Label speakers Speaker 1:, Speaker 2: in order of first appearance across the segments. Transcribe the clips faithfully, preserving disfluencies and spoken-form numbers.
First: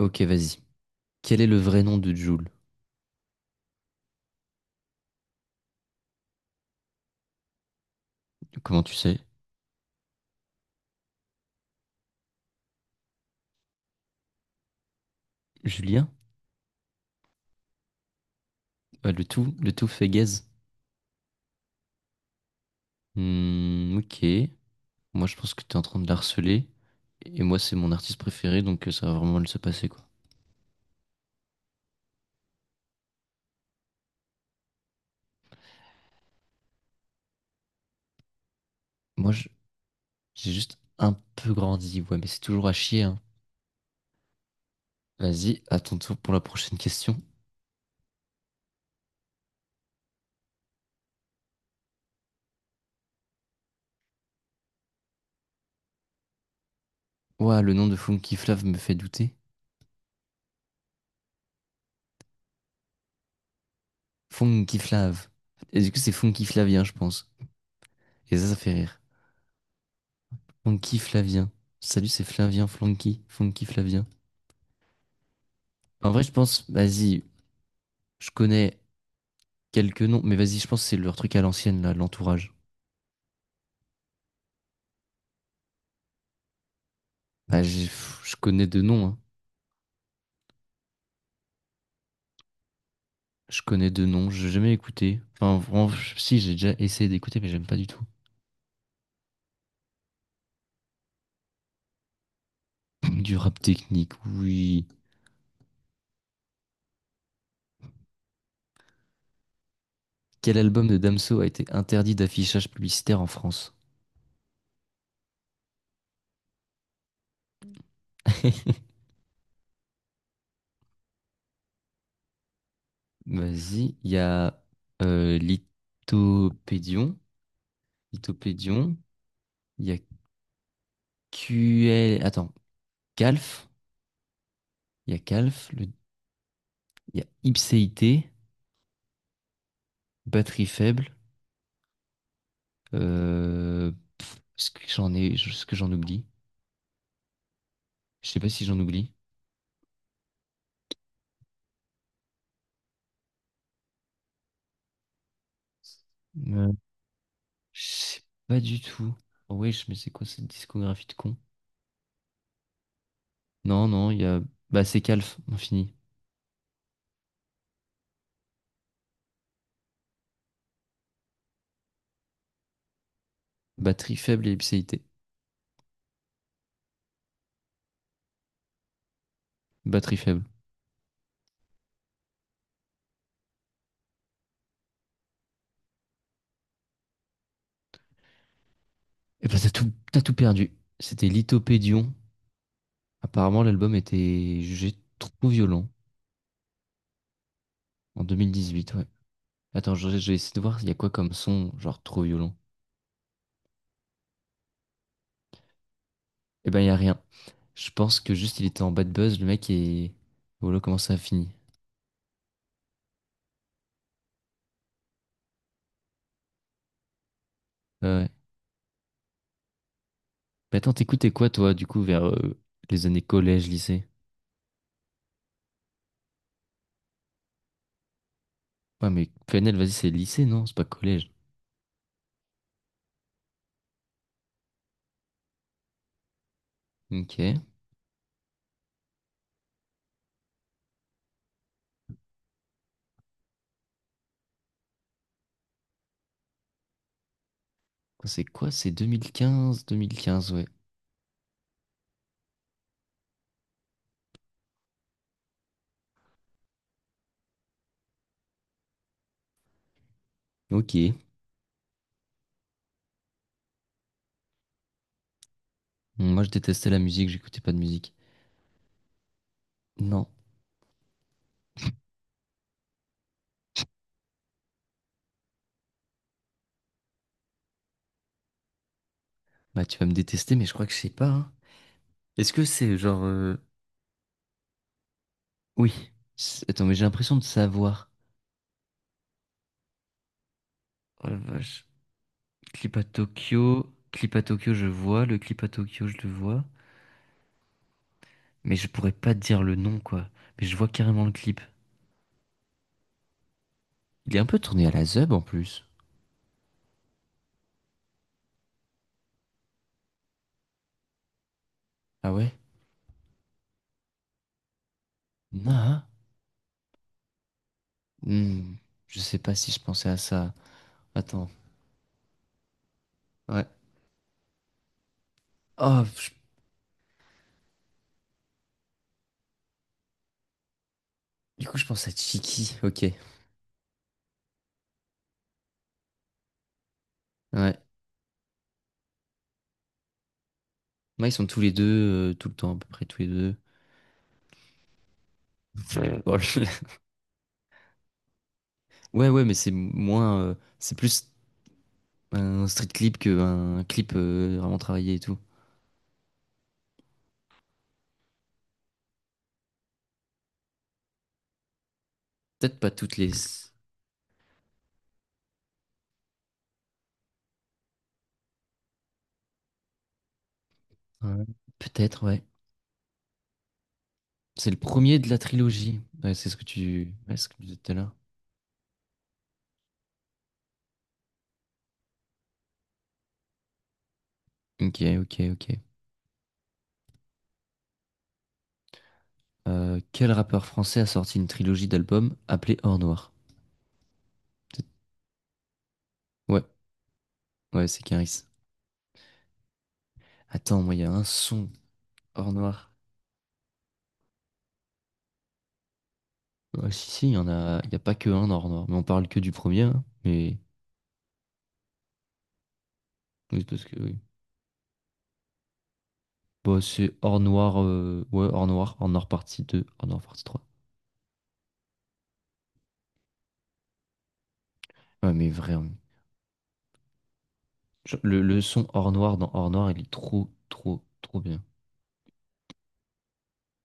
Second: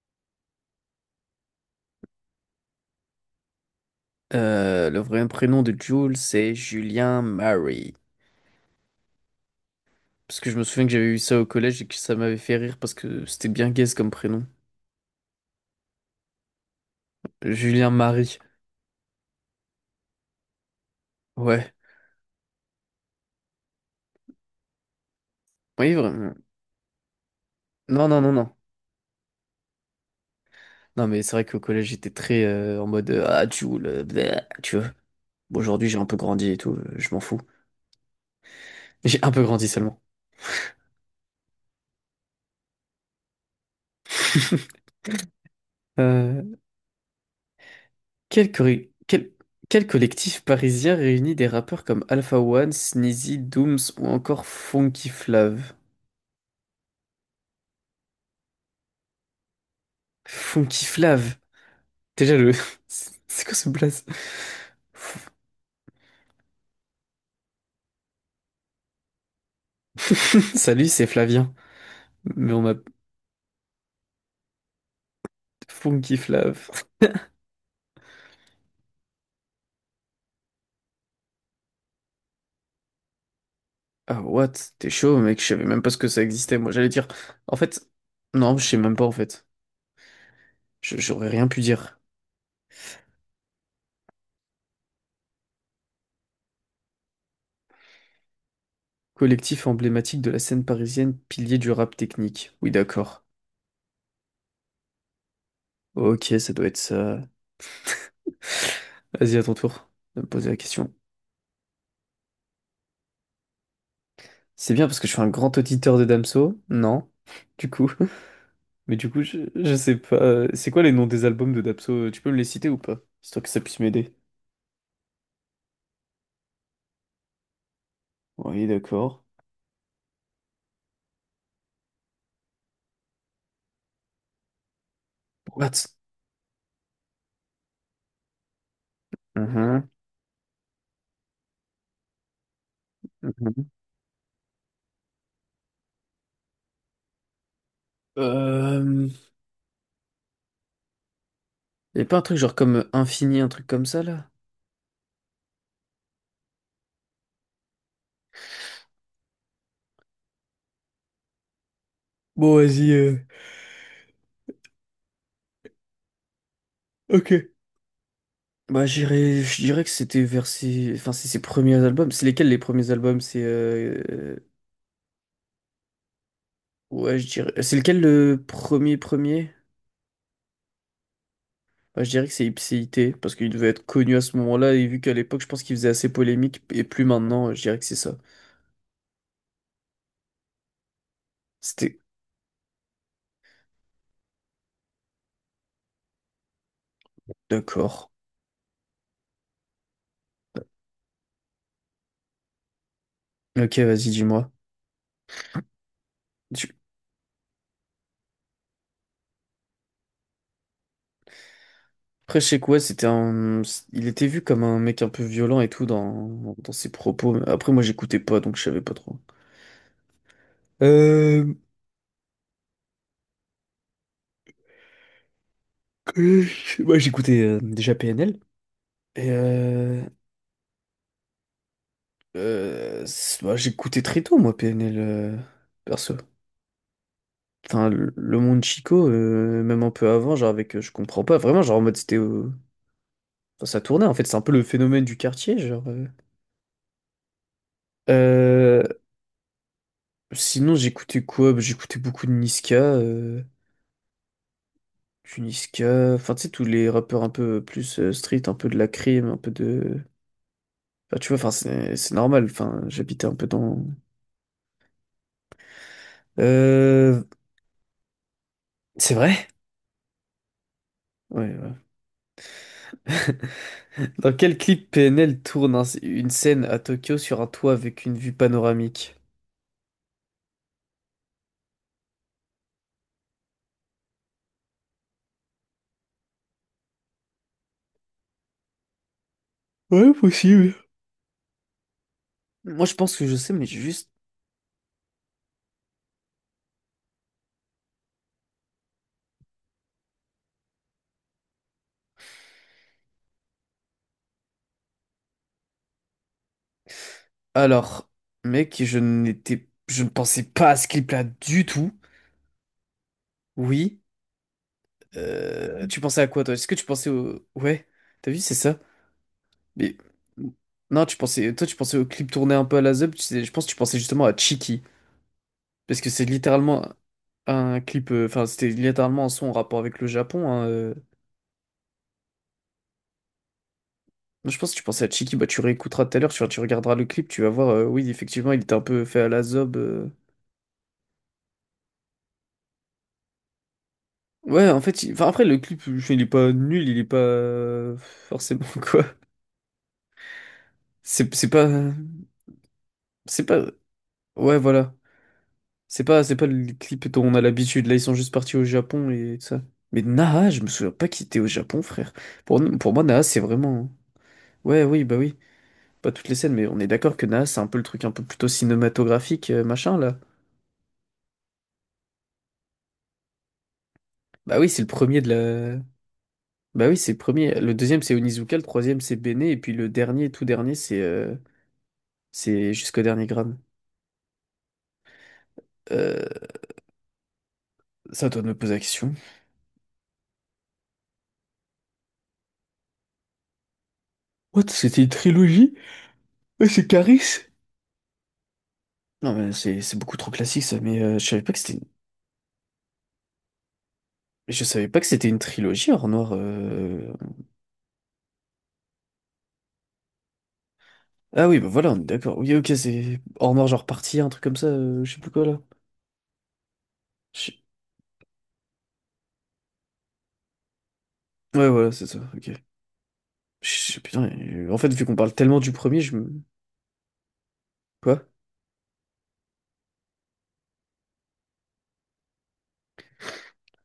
Speaker 1: Ok, vas-y. Quel est le vrai nom de Jules?
Speaker 2: Euh, le vrai prénom de Jules, c'est Julien Murray.
Speaker 1: Comment tu sais?
Speaker 2: Parce que je me souviens que j'avais eu ça au collège et que ça m'avait fait rire parce que c'était bien gaze comme prénom.
Speaker 1: Julien?
Speaker 2: Julien Marie.
Speaker 1: Ah, le tout, le tout fait gaze.
Speaker 2: Ouais.
Speaker 1: Hmm, ok. Moi, je pense que t'es en
Speaker 2: Oui,
Speaker 1: train de la
Speaker 2: vraiment.
Speaker 1: harceler. Et moi, c'est mon
Speaker 2: Non,
Speaker 1: artiste
Speaker 2: non, non, non.
Speaker 1: préféré, donc euh, ça va vraiment mal se passer, quoi.
Speaker 2: Non, mais c'est vrai qu'au collège, j'étais très euh, en mode euh, Ah, Jules, euh, bleh, tu vois. Bon, aujourd'hui, j'ai un peu grandi et tout, euh, je m'en fous. J'ai un
Speaker 1: Moi,
Speaker 2: peu
Speaker 1: je-
Speaker 2: grandi seulement.
Speaker 1: j'ai juste un peu grandi. Ouais, mais c'est toujours à chier, hein. Vas-y, à ton tour pour la
Speaker 2: Euh,
Speaker 1: prochaine question.
Speaker 2: quel, corri- quel- Quel collectif parisien réunit des rappeurs comme Alpha One, Sneezy, Dooms ou encore Funky Flav?
Speaker 1: Ouah, le nom de Funky Flav me fait douter.
Speaker 2: Funky Flav? Déjà le... C'est quoi ce blaze?
Speaker 1: Funky Flav. Et du coup, c'est Funky Flavien, je pense. Et ça, ça fait rire.
Speaker 2: Salut,
Speaker 1: Funky
Speaker 2: c'est
Speaker 1: Flavien.
Speaker 2: Flavien.
Speaker 1: Salut, c'est
Speaker 2: Mais on
Speaker 1: Flavien
Speaker 2: m'a...
Speaker 1: Flonky. Funky Flavien. En
Speaker 2: Funky
Speaker 1: vrai, je pense,
Speaker 2: Flav.
Speaker 1: vas-y, je connais quelques noms, mais vas-y, je pense que c'est leur truc à l'ancienne, là, l'entourage.
Speaker 2: Ah, what? T'es chaud, mec, je savais même pas ce que ça existait. Moi, j'allais dire... En
Speaker 1: Bah, j'ai-
Speaker 2: fait...
Speaker 1: pff, je
Speaker 2: Non,
Speaker 1: connais
Speaker 2: je sais
Speaker 1: deux
Speaker 2: même pas,
Speaker 1: noms,
Speaker 2: en
Speaker 1: hein.
Speaker 2: fait. Je- J'aurais rien pu dire.
Speaker 1: Je connais deux noms, j'ai jamais écouté. Enfin, vraiment, si, j'ai déjà essayé d'écouter, mais j'aime pas du tout.
Speaker 2: Collectif emblématique de la scène parisienne, pilier du rap technique. Oui, d'accord.
Speaker 1: Du rap technique, oui.
Speaker 2: Ok, ça doit être ça. Vas-y, à ton tour de me poser la
Speaker 1: Quel album
Speaker 2: question.
Speaker 1: de Damso a été interdit d'affichage publicitaire en France?
Speaker 2: C'est bien parce que je suis un grand auditeur de Damso. Non, du coup. Mais du coup, je, je sais pas. euh, C'est quoi les noms des albums de Dapso? euh, Tu peux me les citer ou pas? Histoire que ça puisse
Speaker 1: Vas-y, il
Speaker 2: m'aider.
Speaker 1: y a euh, Lithopédion,
Speaker 2: Oui,
Speaker 1: Lithopédion,
Speaker 2: d'accord.
Speaker 1: il y a Q L, attends, Calf, il y a Calf,
Speaker 2: What?
Speaker 1: le- il y a Ipséité,
Speaker 2: Mhm,
Speaker 1: Batterie faible.
Speaker 2: mhm.
Speaker 1: Euh, pff, ce que j'en ai, ce que j'en oublie? Je sais pas si j'en
Speaker 2: Euh...
Speaker 1: oublie.
Speaker 2: Y a pas un truc genre comme euh, Infini, un truc comme ça, là?
Speaker 1: Euh, je sais pas du tout. Oh wesh, mais c'est quoi cette discographie de con?
Speaker 2: Bon, vas-y. euh,
Speaker 1: Non, non, il y a. Bah, c'est Calf, on finit.
Speaker 2: Ok. Bah, j'irais, je dirais que c'était vers ses... Enfin, c'est ses premiers albums. C'est lesquels les premiers albums? C'est...
Speaker 1: Batterie
Speaker 2: euh,
Speaker 1: faible et ipséité.
Speaker 2: Ouais, je dirais... C'est lequel le premier premier?
Speaker 1: Batterie faible.
Speaker 2: Bah, je dirais que c'est Ipséité, parce qu'il devait être connu à ce moment-là, et vu qu'à l'époque, je pense qu'il faisait assez polémique, et plus maintenant, je dirais que c'est ça.
Speaker 1: Et bah, t'as tout, t'as tout perdu. C'était
Speaker 2: C'était.
Speaker 1: Lithopédion. Apparemment, l'album était jugé trop violent
Speaker 2: D'accord.
Speaker 1: en deux mille dix-huit, ouais. Attends, je, je vais essayer de voir il y a quoi comme son, genre trop violent.
Speaker 2: Ok, vas-y, dis-moi.
Speaker 1: Et
Speaker 2: Tu-
Speaker 1: ben, il y a rien. Je pense que juste il était en bad buzz, le mec, et voilà comment ça a fini.
Speaker 2: Après, je sais quoi, c'était un... Il était vu comme un mec un peu violent et tout dans, dans ses propos. Après, moi,
Speaker 1: Ouais.
Speaker 2: j'écoutais
Speaker 1: ouais.
Speaker 2: pas, donc je savais pas trop.
Speaker 1: Mais attends, t'écoutais quoi,
Speaker 2: Euh...
Speaker 1: toi, du coup, vers euh, les années collège, lycée?
Speaker 2: que- Moi, j'écoutais euh, déjà P N L.
Speaker 1: Ouais, mais
Speaker 2: Et
Speaker 1: P N L, vas-y,
Speaker 2: euh...
Speaker 1: c'est lycée, non? C'est pas collège.
Speaker 2: euh, c'est- bah, j'écoutais très tôt, moi, P N L, euh, perso.
Speaker 1: Ok.
Speaker 2: Enfin, le le monde Chico, euh, même un peu avant, genre avec... euh, Je comprends pas, vraiment, genre en mode, c'était... euh, Enfin, ça tournait, en fait, c'est un peu le phénomène du quartier, genre... euh.
Speaker 1: C'est quoi?
Speaker 2: Euh,
Speaker 1: C'est vingt quinze, vingt quinze, ouais.
Speaker 2: Sinon, j'écoutais quoi? Bah, j'écoutais beaucoup de Niska, euh, du Niska, enfin, tu sais, tous les rappeurs un peu plus euh, street, un peu de la crime, un peu de.
Speaker 1: Ok.
Speaker 2: Enfin, tu vois, enfin, c'est c'est normal, enfin, j'habitais un peu dans.
Speaker 1: Moi, je détestais la
Speaker 2: Euh,
Speaker 1: musique, j'écoutais pas de musique.
Speaker 2: c'est vrai?
Speaker 1: Non.
Speaker 2: Ouais, ouais. Dans quel clip P N L tourne un- une scène à Tokyo sur un toit avec une vue panoramique?
Speaker 1: Bah, tu vas me détester, mais je crois que je sais pas, hein. Est-ce que c'est genre... euh, Oui. C'est- Attends, mais j'ai l'impression de savoir.
Speaker 2: Ouais, possible.
Speaker 1: Oh la vache.
Speaker 2: Moi, je
Speaker 1: Clip à
Speaker 2: pense que je sais, mais j'ai
Speaker 1: Tokyo.
Speaker 2: juste.
Speaker 1: Clip à Tokyo, je vois. Le clip à Tokyo, je le vois. Mais je pourrais pas te dire le nom, quoi. Mais je vois carrément le clip. Il est un peu tourné à la zeub en plus.
Speaker 2: Alors, mec, je n'étais, je ne pensais pas à ce clip-là du tout.
Speaker 1: Ah ouais?
Speaker 2: Oui,
Speaker 1: Non,
Speaker 2: Euh, tu
Speaker 1: hein.
Speaker 2: pensais à quoi, toi? Est-ce que tu pensais au... Ouais, t'as vu, c'est
Speaker 1: Hmm,
Speaker 2: ça.
Speaker 1: je sais pas si je
Speaker 2: Mais...
Speaker 1: pensais à ça.
Speaker 2: Non, tu
Speaker 1: Attends.
Speaker 2: pensais... Toi, tu pensais au clip tourné un peu à la Zeb. Tu sais, je pense
Speaker 1: Ouais.
Speaker 2: que tu pensais justement à Chiki. Parce
Speaker 1: Oh,
Speaker 2: que c'est
Speaker 1: je-
Speaker 2: littéralement un clip... euh, Enfin, c'était littéralement un son en rapport avec le Japon. Hein, euh.
Speaker 1: du coup, je pense à Chiki. Ok.
Speaker 2: Moi, je pense que tu pensais à Chiki. Bah, tu réécouteras tout à l'heure, tu, tu regarderas le clip, tu vas voir...
Speaker 1: Ouais.
Speaker 2: euh, oui, effectivement, il était un peu fait à la Zeb. euh.
Speaker 1: Moi, ils sont tous les deux, euh, tout le temps, à peu près tous les deux.
Speaker 2: Ouais, en fait... il- Enfin, après, le clip, je- il
Speaker 1: Ouais.
Speaker 2: est
Speaker 1: Bon,
Speaker 2: pas
Speaker 1: je-
Speaker 2: nul, il est pas... euh, forcément, quoi.
Speaker 1: Ouais, ouais, mais c'est moins. Euh, c'est plus
Speaker 2: C'est c'est pas...
Speaker 1: un street clip
Speaker 2: C'est pas...
Speaker 1: qu'un clip euh,
Speaker 2: Ouais,
Speaker 1: vraiment
Speaker 2: voilà.
Speaker 1: travaillé et tout.
Speaker 2: C'est pas, c'est pas le clip dont on a l'habitude. Là, ils sont juste partis au Japon et tout ça. Mais Naha, je me souviens pas qu'il était au Japon, frère. Pour,
Speaker 1: Peut-être pas
Speaker 2: pour moi,
Speaker 1: toutes
Speaker 2: Naha,
Speaker 1: les.
Speaker 2: c'est vraiment. Ouais, oui, bah oui. Pas toutes les scènes, mais on est d'accord que Naha, c'est un peu le truc un peu plutôt cinématographique, euh, machin, là.
Speaker 1: Ouais. Peut-être, ouais.
Speaker 2: Bah
Speaker 1: C'est
Speaker 2: oui,
Speaker 1: le
Speaker 2: c'est le
Speaker 1: premier
Speaker 2: premier de
Speaker 1: de la
Speaker 2: la.
Speaker 1: trilogie. Ouais, c'est ce que
Speaker 2: Bah oui, c'est
Speaker 1: tu.
Speaker 2: le
Speaker 1: Ouais, ce que
Speaker 2: premier.
Speaker 1: tu
Speaker 2: Le
Speaker 1: disais tout à
Speaker 2: deuxième,
Speaker 1: l'heure.
Speaker 2: c'est Onizuka. Le troisième, c'est Bene. Et puis le dernier, tout dernier, c'est. euh, C'est jusqu'au dernier gramme.
Speaker 1: Ok, ok, ok.
Speaker 2: Euh, ça, doit me poser la question.
Speaker 1: Euh, quel rappeur français a sorti une trilogie d'albums appelée Or Noir?
Speaker 2: What? C'était une trilogie?
Speaker 1: Ouais,
Speaker 2: Ouais, c'est Caris?
Speaker 1: ouais, c'est Caris.
Speaker 2: Non, mais c'est c'est beaucoup trop classique ça,
Speaker 1: Attends, moi, il
Speaker 2: mais
Speaker 1: y a
Speaker 2: euh,
Speaker 1: un
Speaker 2: je savais pas que
Speaker 1: son
Speaker 2: c'était.
Speaker 1: Or Noir.
Speaker 2: Mais je savais pas que c'était une trilogie, Or Noir.
Speaker 1: Ouais, si,
Speaker 2: euh.
Speaker 1: si, il y en a, il y a pas que un Or Noir, mais on parle que du premier, hein, mais
Speaker 2: Ah oui, bah voilà, on est d'accord. Oui, ok, c'est Or
Speaker 1: oui,
Speaker 2: Noir,
Speaker 1: parce
Speaker 2: genre
Speaker 1: que oui.
Speaker 2: partie, un truc comme ça, euh, je sais plus quoi là.
Speaker 1: Bon, c'est Or
Speaker 2: Je-
Speaker 1: Noir, euh, ouais, Or Noir, Or Noir partie deux, Or Noir partie trois.
Speaker 2: Ouais, voilà, c'est ça, ok. Je- Putain, euh, en fait, vu qu'on
Speaker 1: Ouais,
Speaker 2: parle
Speaker 1: mais
Speaker 2: tellement du
Speaker 1: vraiment,
Speaker 2: premier, je me.
Speaker 1: genre,
Speaker 2: Quoi?
Speaker 1: le, le son Or Noir dans Or Noir, il est trop, trop, trop bien.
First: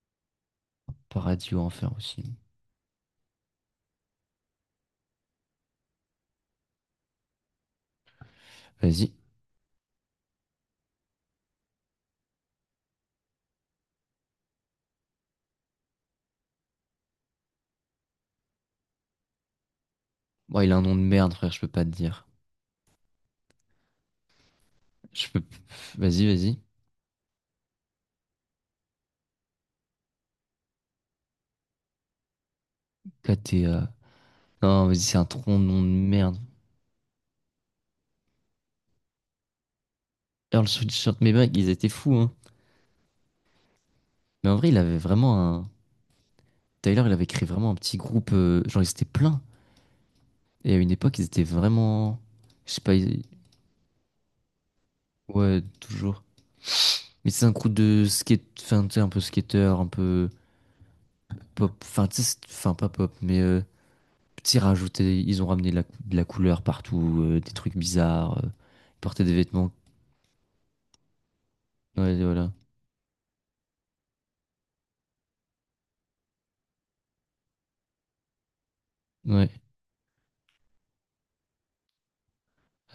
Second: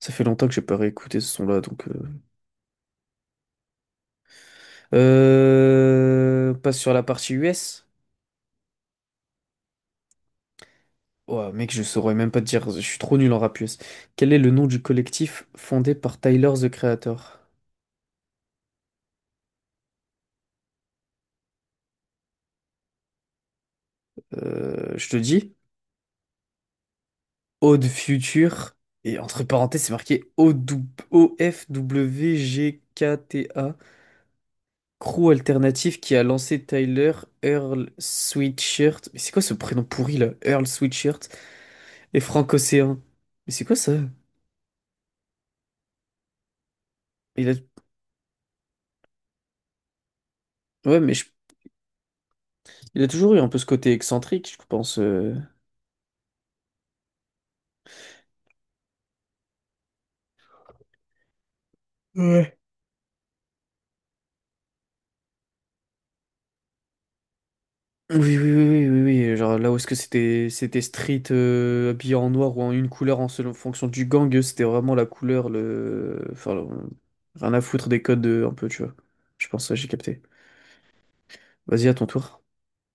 Speaker 2: Ça fait longtemps que j'ai pas réécouté ce
Speaker 1: Paradis ou
Speaker 2: son-là, donc.
Speaker 1: Enfer
Speaker 2: Euh...
Speaker 1: aussi.
Speaker 2: Euh, Passe sur la partie U S.
Speaker 1: Vas-y.
Speaker 2: Ouais, mec, je saurais même pas te dire, je suis trop nul en rap U S. Quel est le nom du collectif fondé par Tyler, the Creator?
Speaker 1: Bon, il a un nom de merde, frère, je peux pas te dire.
Speaker 2: Euh, je te
Speaker 1: Je peux...
Speaker 2: dis.
Speaker 1: Vas-y, vas-y.
Speaker 2: Ode Future. Et entre parenthèses, c'est marqué O-F-W-G-K-T-A.
Speaker 1: K T A. Non, mais c'est un
Speaker 2: Crew
Speaker 1: tronc de nom de
Speaker 2: alternatif qui a
Speaker 1: merde.
Speaker 2: lancé Tyler Earl Sweatshirt. Mais c'est quoi ce prénom pourri là?
Speaker 1: Earl
Speaker 2: Earl
Speaker 1: Sweatshirt,
Speaker 2: Sweatshirt
Speaker 1: mais mec, ils étaient fous,
Speaker 2: et
Speaker 1: hein.
Speaker 2: Frank Océan. Mais c'est quoi ça?
Speaker 1: Mais en vrai, il avait vraiment un. Tyler, il avait créé
Speaker 2: Il a...
Speaker 1: vraiment un petit groupe. euh, Genre, ils étaient pleins. Et à une
Speaker 2: Ouais, mais
Speaker 1: époque, ils
Speaker 2: je-
Speaker 1: étaient vraiment. Je sais pas.
Speaker 2: il a
Speaker 1: Ils-
Speaker 2: toujours eu un peu ce côté excentrique, je pense. euh.
Speaker 1: Ouais, toujours. Mais c'est un groupe de skate. Enfin, tu sais, un peu skater, un peu pop. Enfin, tu sais, c'est- enfin, pas pop, mais. euh, Petit rajouté. Ils ont ramené de la, cou- de la couleur partout, euh, des trucs
Speaker 2: Oui, oui,
Speaker 1: bizarres. euh,
Speaker 2: oui, oui,
Speaker 1: Ils
Speaker 2: oui,
Speaker 1: portaient des
Speaker 2: oui, genre
Speaker 1: vêtements.
Speaker 2: là où est-ce que c'était c'était street, euh, habillé
Speaker 1: Ouais,
Speaker 2: en
Speaker 1: voilà.
Speaker 2: noir ou en une couleur en selon en fonction du gang, eux, c'était vraiment la couleur, le... Enfin, le- rien à foutre des codes, euh, un peu, tu vois.
Speaker 1: Ouais.
Speaker 2: Je pense, ouais, j'ai capté. Vas-y, à ton tour.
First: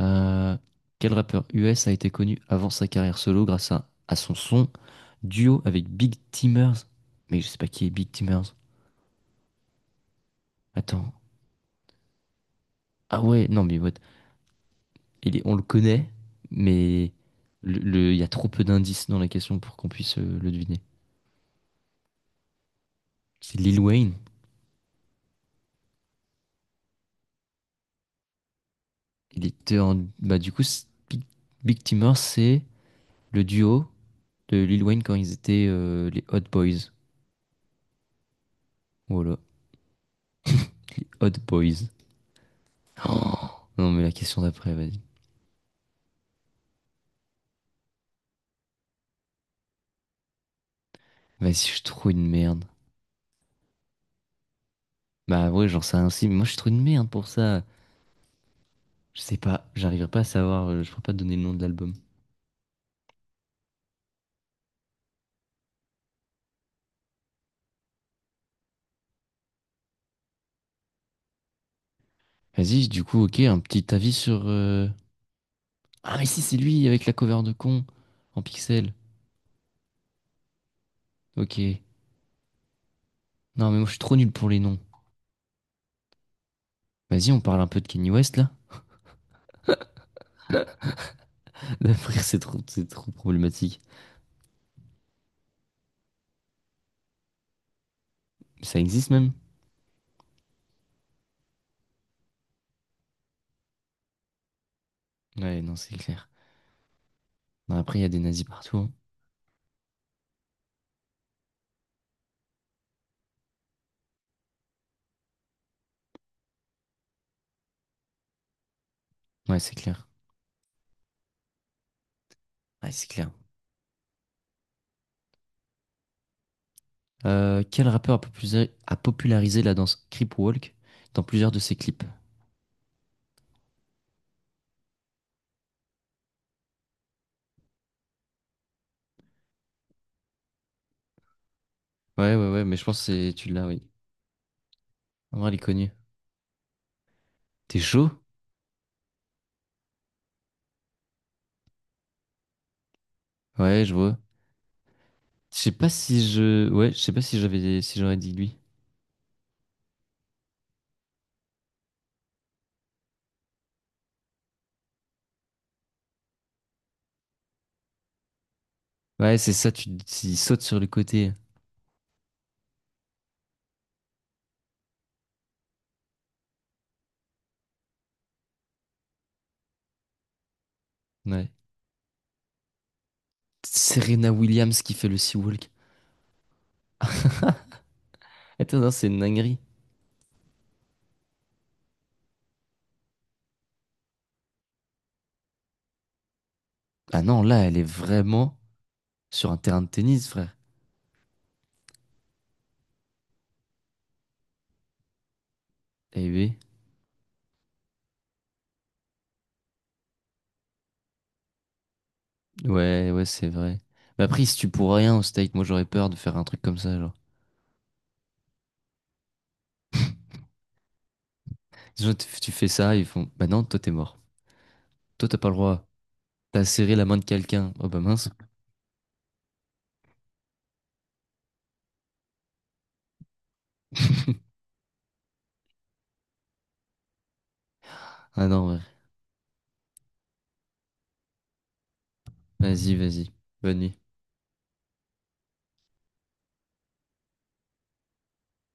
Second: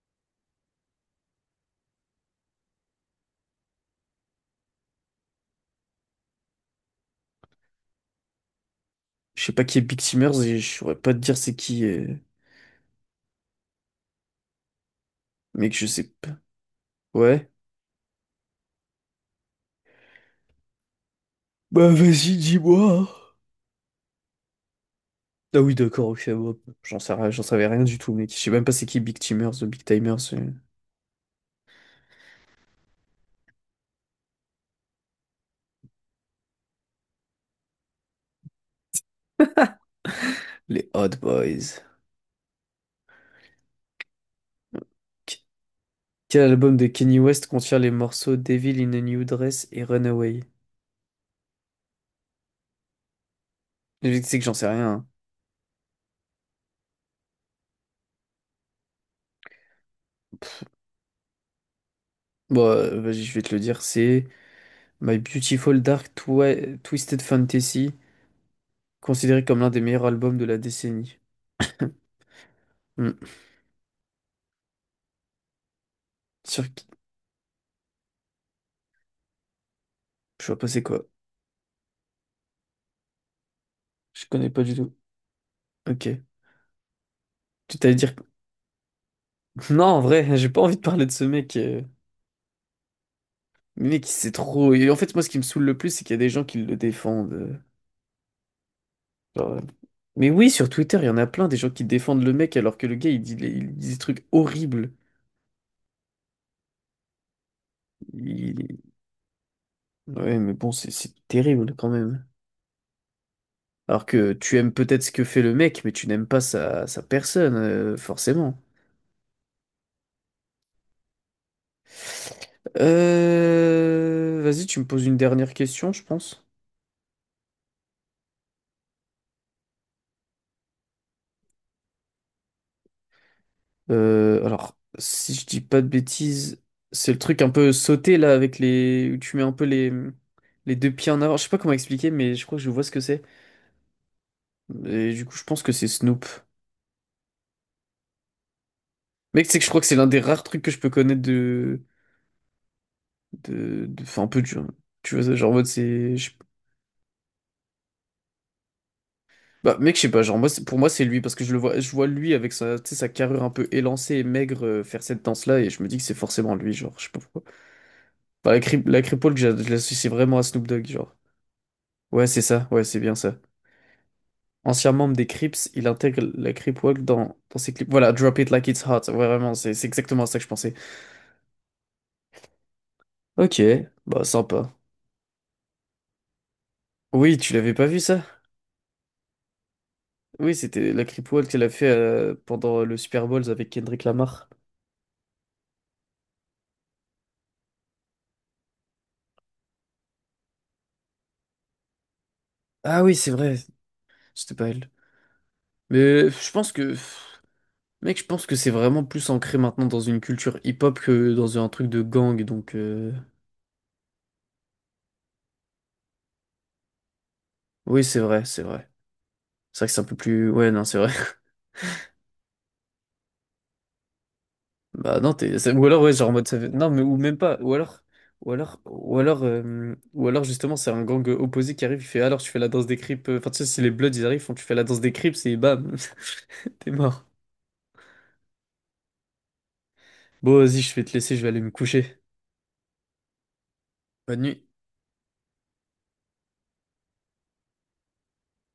Speaker 1: Euh, quel rappeur U S a été connu avant sa carrière solo grâce à, à son son duo avec Big Timers? Mais je sais pas qui est Big Timers.
Speaker 2: Je sais pas qui est Big Timers et je saurais
Speaker 1: Attends.
Speaker 2: pas te dire c'est qui, euh,
Speaker 1: Ah ouais, non mais what? Il est- on le
Speaker 2: mec, je
Speaker 1: connaît,
Speaker 2: sais pas.
Speaker 1: mais
Speaker 2: Ouais.
Speaker 1: le, le- il y a trop peu d'indices dans la question pour qu'on puisse euh, le deviner.
Speaker 2: Bah vas-y, dis-moi. Hein.
Speaker 1: C'est Lil Wayne.
Speaker 2: Ah oui, d'accord, ok, bon, j'en sais rien- j'en savais rien du tout, mec. Je sais même pas c'est qui Big
Speaker 1: Il
Speaker 2: Timers, the
Speaker 1: était
Speaker 2: Big
Speaker 1: en...
Speaker 2: Timers,
Speaker 1: Bah
Speaker 2: euh,
Speaker 1: du coup, c'est- Big, Big Timers, c'est le duo de Lil Wayne quand ils étaient euh, les Hot Boys. Voilà.
Speaker 2: les
Speaker 1: Les
Speaker 2: Hot
Speaker 1: Hot
Speaker 2: Boys.
Speaker 1: Boys. Oh non mais la question d'après, vas-y.
Speaker 2: Ok. Quel album de Kanye West contient les morceaux Devil in a New Dress et Runaway?
Speaker 1: Vas-y, je suis trop une merde.
Speaker 2: Le truc, c'est que j'en sais rien. Hein.
Speaker 1: Bah ouais, j'en sais rien aussi, mais moi je suis trop une merde pour ça. Je sais pas, j'arriverai pas à
Speaker 2: Pff,
Speaker 1: savoir, euh, je pourrais pas te donner le nom de l'album.
Speaker 2: bon, euh, vas-y, je vais te le dire. C'est My Beautiful Dark Twi- Twisted Fantasy, considéré comme l'un des meilleurs albums de la décennie.
Speaker 1: Vas-y, du coup,
Speaker 2: Hmm.
Speaker 1: ok, un petit avis sur... euh, Ah mais si, c'est
Speaker 2: Sur
Speaker 1: lui,
Speaker 2: qui?
Speaker 1: avec la cover de con, en pixel.
Speaker 2: Je vois pas c'est quoi.
Speaker 1: Ok. Non mais moi je suis trop
Speaker 2: Je
Speaker 1: nul pour
Speaker 2: connais
Speaker 1: les
Speaker 2: pas du
Speaker 1: noms.
Speaker 2: tout. Ok.
Speaker 1: Vas-y, on parle un
Speaker 2: Tu
Speaker 1: peu de
Speaker 2: t'allais
Speaker 1: Kanye
Speaker 2: dire.
Speaker 1: West là.
Speaker 2: Non, en vrai, j'ai pas envie de parler de ce mec. euh.
Speaker 1: D'après, c'est trop, c'est trop problématique.
Speaker 2: Le mec, c'est trop. Et en fait, moi, ce qui me saoule le plus, c'est qu'il y a des gens qui le défendent. euh.
Speaker 1: Ça existe même?
Speaker 2: Genre, euh, Mais oui, sur Twitter, il y en a plein des gens qui défendent le mec alors que le gars, il dit, les- il dit des trucs horribles.
Speaker 1: Ouais, non, c'est clair. Non, après, il y a des nazis partout,
Speaker 2: Il-
Speaker 1: hein.
Speaker 2: Ouais, mais bon, c'est c'est terrible quand même. Alors que tu aimes peut-être ce que fait le mec, mais tu n'aimes pas sa, sa personne, euh, forcément.
Speaker 1: Ouais, c'est clair. Ouais, c'est clair.
Speaker 2: Euh, Vas-y, tu me poses une dernière question, je pense.
Speaker 1: Euh, quel rappeur a popularisé a popularisé la danse Crip Walk dans plusieurs de ses clips?
Speaker 2: Euh, alors, si je dis pas de bêtises, c'est le truc un peu sauté là avec les où tu mets un peu les les deux pieds en avant. Je sais pas comment expliquer,
Speaker 1: Ouais,
Speaker 2: mais je
Speaker 1: ouais,
Speaker 2: crois
Speaker 1: ouais,
Speaker 2: que je
Speaker 1: mais
Speaker 2: vois
Speaker 1: je
Speaker 2: ce
Speaker 1: pense
Speaker 2: que
Speaker 1: que
Speaker 2: c'est.
Speaker 1: c'est- tu l'as, oui.
Speaker 2: Et du coup,
Speaker 1: En
Speaker 2: je
Speaker 1: vrai, elle est
Speaker 2: pense que c'est
Speaker 1: connue.
Speaker 2: Snoop.
Speaker 1: T'es chaud?
Speaker 2: Mec, c'est que je crois que c'est l'un des rares trucs que je peux connaître de.
Speaker 1: Ouais,
Speaker 2: de.
Speaker 1: je
Speaker 2: de-
Speaker 1: vois.
Speaker 2: Enfin, un peu du. Tu vois, genre, en
Speaker 1: Je
Speaker 2: mode,
Speaker 1: sais pas
Speaker 2: c'est.
Speaker 1: si
Speaker 2: je-
Speaker 1: je. Ouais, je sais pas si j'avais si j'aurais dit lui.
Speaker 2: Bah, mec, je sais pas, genre, moi, c'est- pour moi, c'est lui, parce que je le vois, je vois lui avec sa, tu sais, sa carrure un peu élancée et maigre, euh, faire cette danse-là, et je me dis que c'est forcément lui, genre, je sais pas pourquoi. Bah, la, Crip- la Cripple,
Speaker 1: Ouais,
Speaker 2: que
Speaker 1: c'est
Speaker 2: j'a- je
Speaker 1: ça, tu
Speaker 2: l'associe
Speaker 1: il
Speaker 2: vraiment à
Speaker 1: saute
Speaker 2: Snoop
Speaker 1: sur le
Speaker 2: Dogg, genre.
Speaker 1: côté.
Speaker 2: Ouais, c'est ça, ouais, c'est bien ça. Ancien membre des Crips, il intègre la Crip Walk dans, dans ses clips. Voilà, Drop It Like It's Hot, ouais, vraiment, c'est c'est exactement à ça que je pensais.
Speaker 1: Ouais.
Speaker 2: Ok, bah,
Speaker 1: Serena
Speaker 2: sympa.
Speaker 1: Williams qui fait le sea walk.
Speaker 2: Oui, tu l'avais pas vu ça?
Speaker 1: Attends, non, c'est une dinguerie.
Speaker 2: Oui, c'était la creepwalk qu'elle a fait euh, pendant le Super Bowl avec Kendrick Lamar.
Speaker 1: Ah non, là, elle est vraiment sur un terrain de tennis, frère.
Speaker 2: Ah oui, c'est vrai, c'était pas elle.
Speaker 1: Eh
Speaker 2: Mais je
Speaker 1: oui.
Speaker 2: pense que, mec, je pense que c'est vraiment plus ancré maintenant dans une culture hip-hop que dans un truc de gang, donc
Speaker 1: Ouais,
Speaker 2: euh,
Speaker 1: ouais, c'est vrai. Mais après, si tu pour rien au steak, moi j'aurais peur de faire un truc comme ça, genre.
Speaker 2: oui, c'est vrai, c'est vrai. C'est vrai que c'est un peu plus, ouais, non, c'est vrai.
Speaker 1: Disons, tu tu fais ça, ils font. Bah non, toi t'es mort.
Speaker 2: Bah
Speaker 1: Toi
Speaker 2: non,
Speaker 1: t'as pas le
Speaker 2: t'es, c'est- ou
Speaker 1: droit.
Speaker 2: alors ouais, genre en mode, ça
Speaker 1: T'as
Speaker 2: fait- non,
Speaker 1: serré
Speaker 2: mais
Speaker 1: la main
Speaker 2: ou
Speaker 1: de
Speaker 2: même pas,
Speaker 1: quelqu'un.
Speaker 2: ou
Speaker 1: Oh bah
Speaker 2: alors,
Speaker 1: mince.
Speaker 2: ou alors, ou alors, euh, ou alors justement, c'est un gang opposé qui arrive, il fait, alors tu fais la danse des Crips, euh, enfin tu sais, si les Bloods ils arrivent, ils font, tu fais la danse des Crips et bam, t'es mort.
Speaker 1: Ah non, ouais.
Speaker 2: Bon, vas-y, je vais te laisser, je vais aller me coucher.
Speaker 1: Vas-y, vas-y. Bonne nuit.
Speaker 2: Bonne nuit.